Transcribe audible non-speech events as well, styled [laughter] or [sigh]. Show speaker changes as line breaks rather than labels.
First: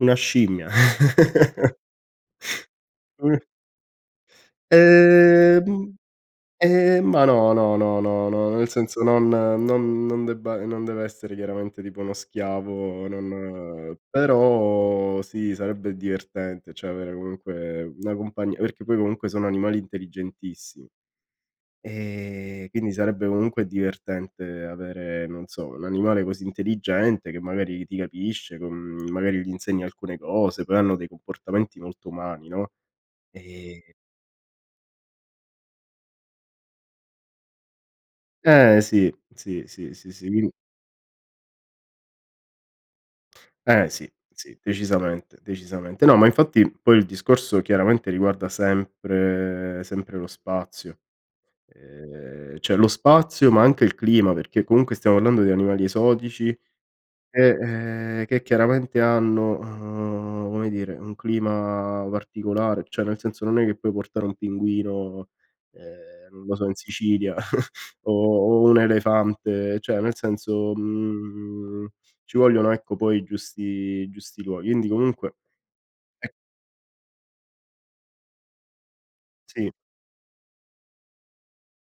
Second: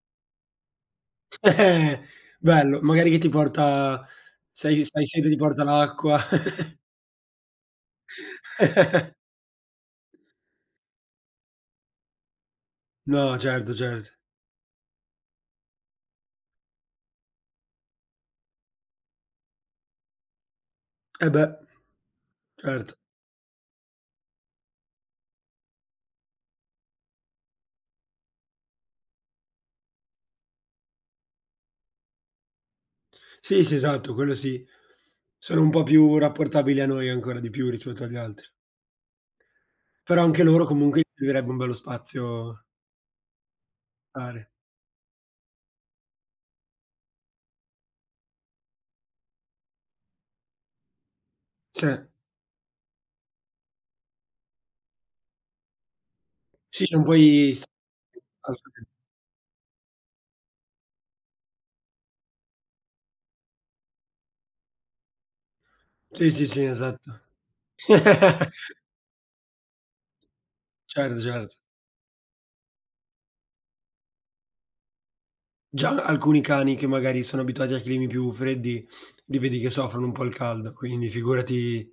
Una scimmia.
[chuckles] Bello,
[laughs]
magari che ti
Una
porta se hai se hai sete ti
Ehm,
porta
m
l'acqua. [chuckles]
ehm, ma no, no, no, no, no, nel senso
[chuckles]
non non non debba non deve essere chiaramente tipo uno schiavo
No certo,
non
cert
però sì sarebbe divertente cioè avere comunque una compagnia, perché poi comunque sono animali intelligentissimi.
Eh beh,
Ehm, quindi
certo.
sarebbe comunque divertente avere non so, un animale così intelligente che magari ti capisce con magari gli insegni alcune cose poi hanno dei comportamenti molto umani, no,
Sì, sì
ehm
esatto, quello sì. Sono un po' più rapportabili a noi, ancora di più rispetto agli altri.
Eh sì, sì, sì, sì,
Però
sì
anche a
mi
loro comunque servirebbe un bello spazio
Eh sì,
[unintelligible]
sì decisamente, decisamente. No, ma infatti poi il discorso chiaramente riguarda sempre sempre lo spazio.
Se.
Ehm, cioè lo spazio ma anche il clima, perché comunque stiamo parlando di animali esotici
Sì non
e,
puoi s
ehm, che
[unintelligible]
chiaramente hanno, uhm, come dire, un clima particolare, cioè nel senso non è che puoi portare un pinguino, ehm,
Sì,
non
sì,
lo
sì,
so, in
esatto.
Sicilia [chuckles] o
[laughs]
o un elefante, cioè nel senso,
Certo, cert
mhmm, ci vogliono ecco poi i giusti i giusti luoghi. Quindi comunque
Già
e
alcuni cani che magari sono abituati ai climi più freddi, li vedi che
Sì.
soffrono un po' il caldo, quindi figurati